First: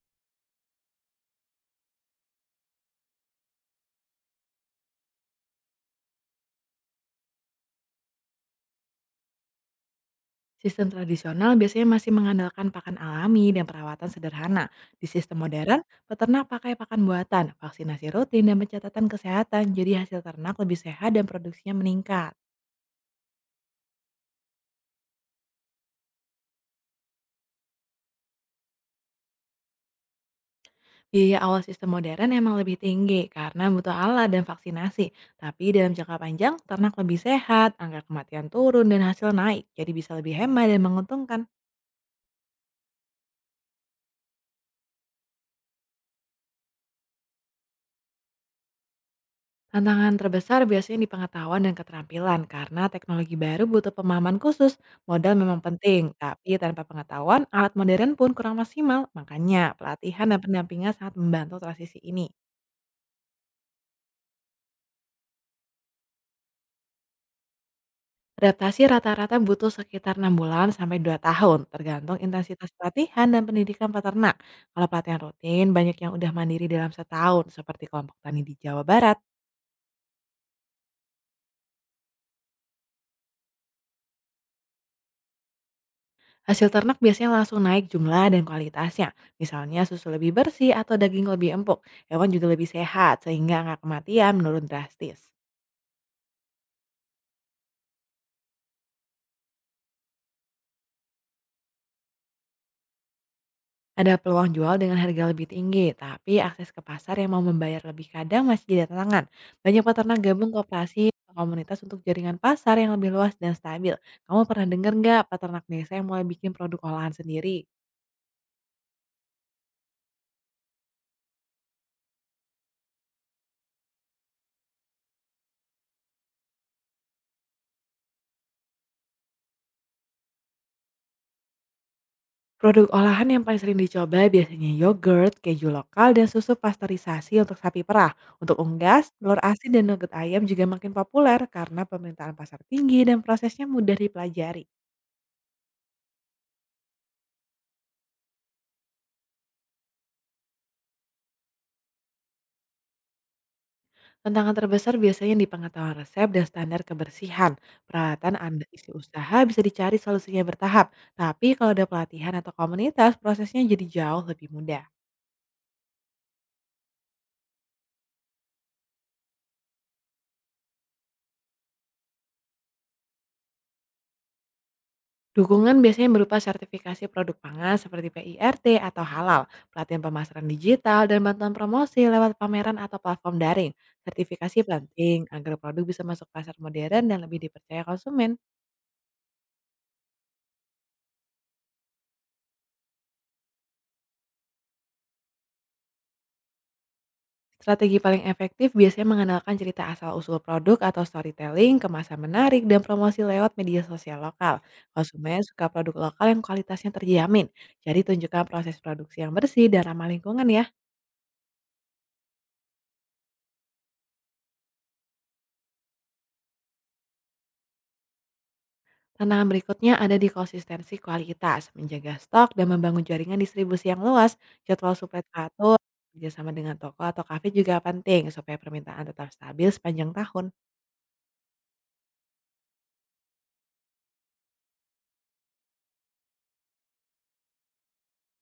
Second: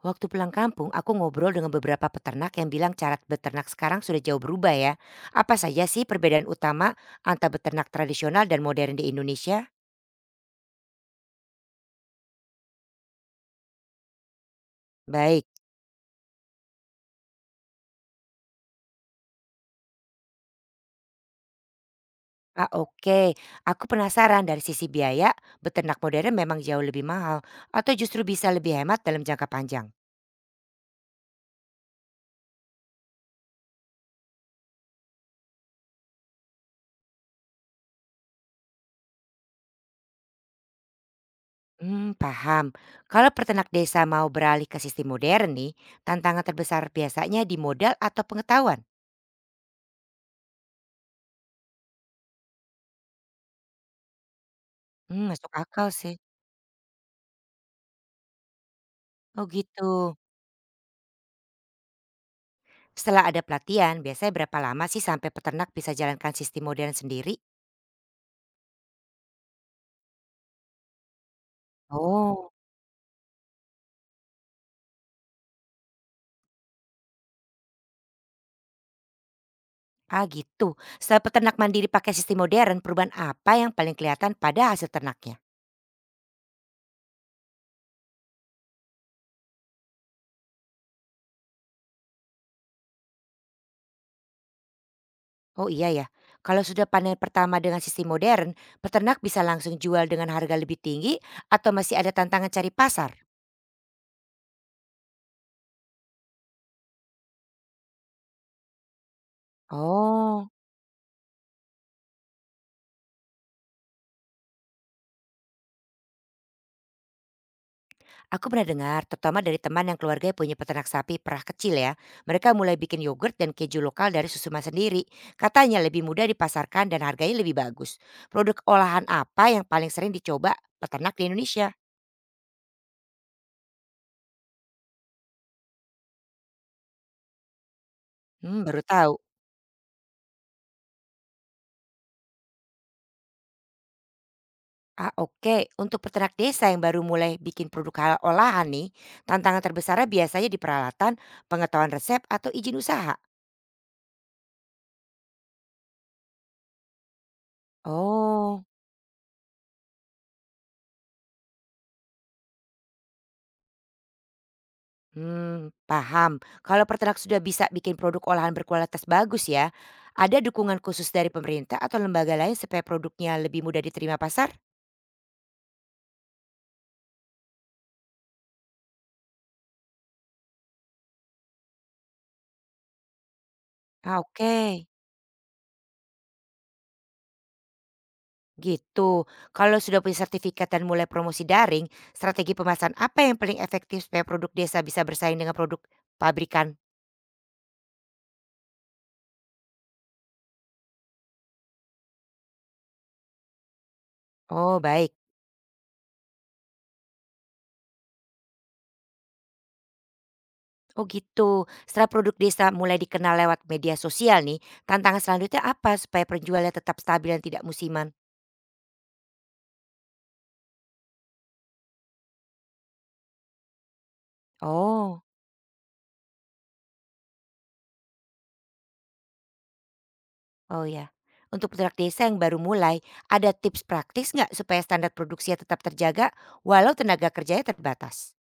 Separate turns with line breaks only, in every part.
Waktu pulang kampung, aku ngobrol dengan beberapa peternak yang bilang cara beternak sekarang sudah jauh berubah ya. Apa saja sih perbedaan utama antara beternak tradisional dan modern di Indonesia?
Sistem tradisional biasanya masih mengandalkan pakan alami dan perawatan sederhana. Di sistem
Baik.
modern, peternak pakai pakan buatan, vaksinasi rutin, dan pencatatan kesehatan, jadi hasil ternak lebih sehat dan produksinya meningkat.
Oke. Aku penasaran dari sisi biaya, beternak modern memang jauh lebih mahal atau justru bisa lebih hemat dalam jangka panjang?
Biaya awal sistem modern emang lebih tinggi karena butuh alat dan vaksinasi, tapi dalam jangka panjang ternak lebih sehat, angka kematian turun, dan hasil naik, jadi bisa lebih hemat dan menguntungkan.
Hmm, paham. Kalau peternak desa mau beralih ke sistem modern nih, tantangan terbesar biasanya di modal atau pengetahuan?
Tantangan terbesar biasanya di pengetahuan dan keterampilan karena teknologi baru butuh pemahaman khusus.
Hmm,
Modal
masuk
memang
akal
penting,
sih.
tapi tanpa pengetahuan alat modern pun kurang maksimal.
Oh
Makanya
gitu.
pelatihan dan pendampingan sangat membantu transisi ini.
Setelah ada pelatihan, biasanya berapa lama sih sampai peternak bisa jalankan sistem modern sendiri?
Adaptasi rata-rata butuh sekitar 6 bulan sampai 2 tahun, tergantung
Oh,
intensitas pelatihan dan pendidikan peternak. Kalau pelatihan rutin, banyak yang udah mandiri dalam setahun, seperti kelompok tani di Jawa Barat.
ah gitu. Setelah peternak mandiri pakai sistem modern, perubahan apa yang paling kelihatan pada hasil ternaknya?
Hasil ternak biasanya langsung naik jumlah dan kualitasnya. Misalnya susu lebih bersih atau daging lebih empuk. Hewan juga lebih sehat sehingga angka kematian menurun drastis.
Oh iya ya, kalau sudah panen pertama dengan sistem modern, peternak bisa langsung jual dengan harga lebih tinggi atau masih ada tantangan cari pasar?
Ada peluang jual dengan harga lebih tinggi, tapi akses ke pasar yang mau membayar lebih kadang masih jadi tantangan. Banyak peternak gabung
Oh,
kooperasi atau komunitas untuk jaringan pasar yang lebih luas dan stabil. Kamu pernah dengar nggak peternak desa yang mulai bikin produk olahan sendiri?
aku pernah dengar, terutama dari teman yang keluarganya punya peternak sapi perah kecil ya. Mereka mulai bikin yogurt dan keju lokal dari susu mas sendiri. Katanya lebih mudah dipasarkan dan harganya lebih bagus. Produk olahan apa yang paling sering dicoba peternak di Indonesia?
Produk olahan yang paling sering dicoba biasanya yogurt, keju lokal, dan susu pasteurisasi untuk sapi perah. Untuk
Hmm, baru
unggas,
tahu.
telur asin dan nugget ayam juga makin populer karena permintaan pasar tinggi dan prosesnya mudah dipelajari.
Oke. Untuk peternak desa yang baru mulai bikin produk olahan nih, tantangan terbesarnya biasanya di peralatan, pengetahuan resep, atau izin usaha.
Tantangan terbesar biasanya di pengetahuan resep dan standar kebersihan. Peralatan
Oh,
Anda isi usaha bisa dicari solusinya bertahap, tapi kalau ada pelatihan atau komunitas, prosesnya jadi jauh lebih mudah.
mmm, paham. Kalau peternak sudah bisa bikin produk olahan berkualitas bagus ya, ada dukungan khusus dari pemerintah atau lembaga lain supaya produknya lebih mudah diterima pasar?
Dukungan biasanya berupa sertifikasi produk pangan seperti PIRT atau halal, pelatihan pemasaran digital, dan bantuan promosi lewat pameran atau platform daring.
Oke,
Sertifikasi penting agar produk bisa masuk pasar modern dan lebih dipercaya konsumen.
gitu. Kalau sudah punya sertifikat dan mulai promosi daring, strategi pemasaran apa yang paling efektif supaya produk desa bisa bersaing dengan produk pabrikan?
Strategi paling efektif biasanya mengandalkan cerita asal-usul produk atau storytelling, kemasan menarik, dan promosi lewat media sosial lokal.
Oh, baik.
Konsumen suka produk lokal yang kualitasnya terjamin. Jadi tunjukkan proses produksi yang bersih dan ramah lingkungan ya.
Oh, gitu. Setelah produk desa mulai dikenal lewat media sosial nih, tantangan selanjutnya apa supaya penjualnya tetap stabil dan tidak musiman?
Tantangan berikutnya ada di konsistensi kualitas, menjaga stok, dan membangun jaringan distribusi yang luas. Jadwal suplai
Oh.
teratur, kerjasama dengan toko atau kafe juga penting supaya permintaan tetap stabil sepanjang tahun.
Oh ya, untuk produk desa yang baru mulai, ada tips praktis nggak supaya standar produksinya tetap terjaga walau tenaga kerjanya terbatas?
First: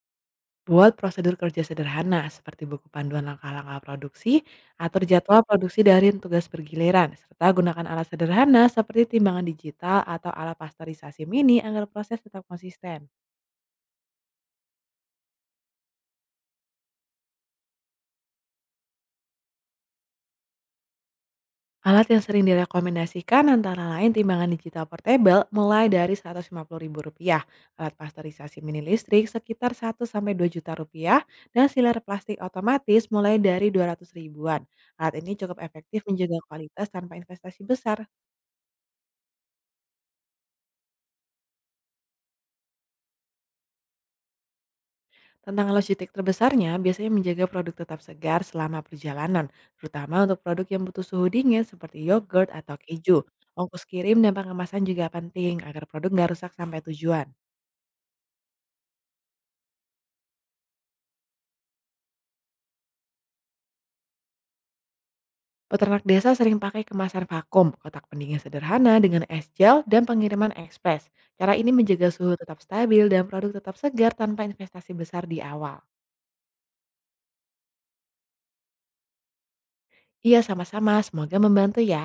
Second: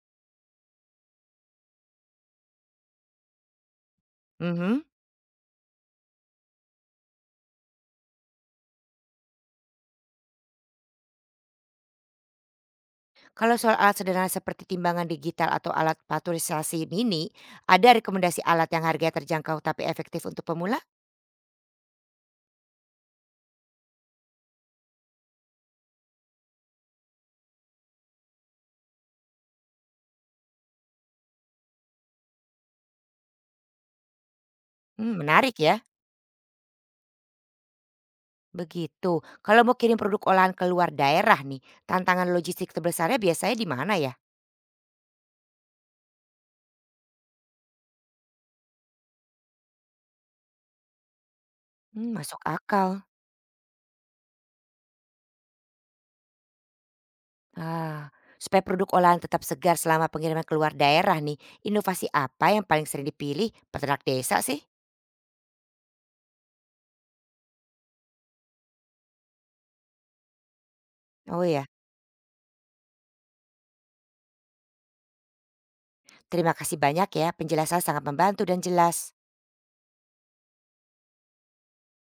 Buat prosedur kerja sederhana seperti buku panduan langkah-langkah produksi,
Mhm.
atur jadwal produksi dari tugas bergiliran, serta gunakan alat sederhana seperti timbangan digital atau alat pasteurisasi mini agar proses tetap konsisten.
Kalau soal alat sederhana seperti timbangan digital atau alat pasteurisasi mini, ada rekomendasi alat yang harganya terjangkau tapi efektif untuk pemula?
Alat yang sering direkomendasikan antara lain timbangan digital portable mulai dari rp rupiah, alat pasteurisasi mini listrik sekitar 1-2 juta rupiah, dan siler plastik otomatis mulai dari 200 ribuan. Alat
Hmm,
ini
menarik
cukup
ya.
efektif menjaga kualitas tanpa investasi besar.
Begitu. Kalau mau kirim produk olahan keluar daerah nih, tantangan logistik terbesarnya biasanya di mana ya?
Tantangan logistik terbesarnya biasanya menjaga produk tetap segar selama perjalanan, terutama untuk produk yang butuh suhu dingin seperti
Hmm, masuk
yogurt atau
akal.
keju. Ongkos kirim dan pengemasan juga penting agar produk nggak rusak sampai tujuan.
Ah, supaya produk olahan tetap segar selama pengiriman keluar daerah nih, inovasi apa yang paling sering dipilih peternak desa sih?
Peternak desa sering pakai kemasan vakum, kotak pendingin sederhana dengan es gel, dan pengiriman ekspres.
Oh
Cara
ya,
ini menjaga suhu tetap stabil dan produk tetap segar tanpa investasi besar di awal.
terima kasih banyak ya, penjelasan sangat membantu dan jelas.
Iya, sama-sama. Semoga membantu ya.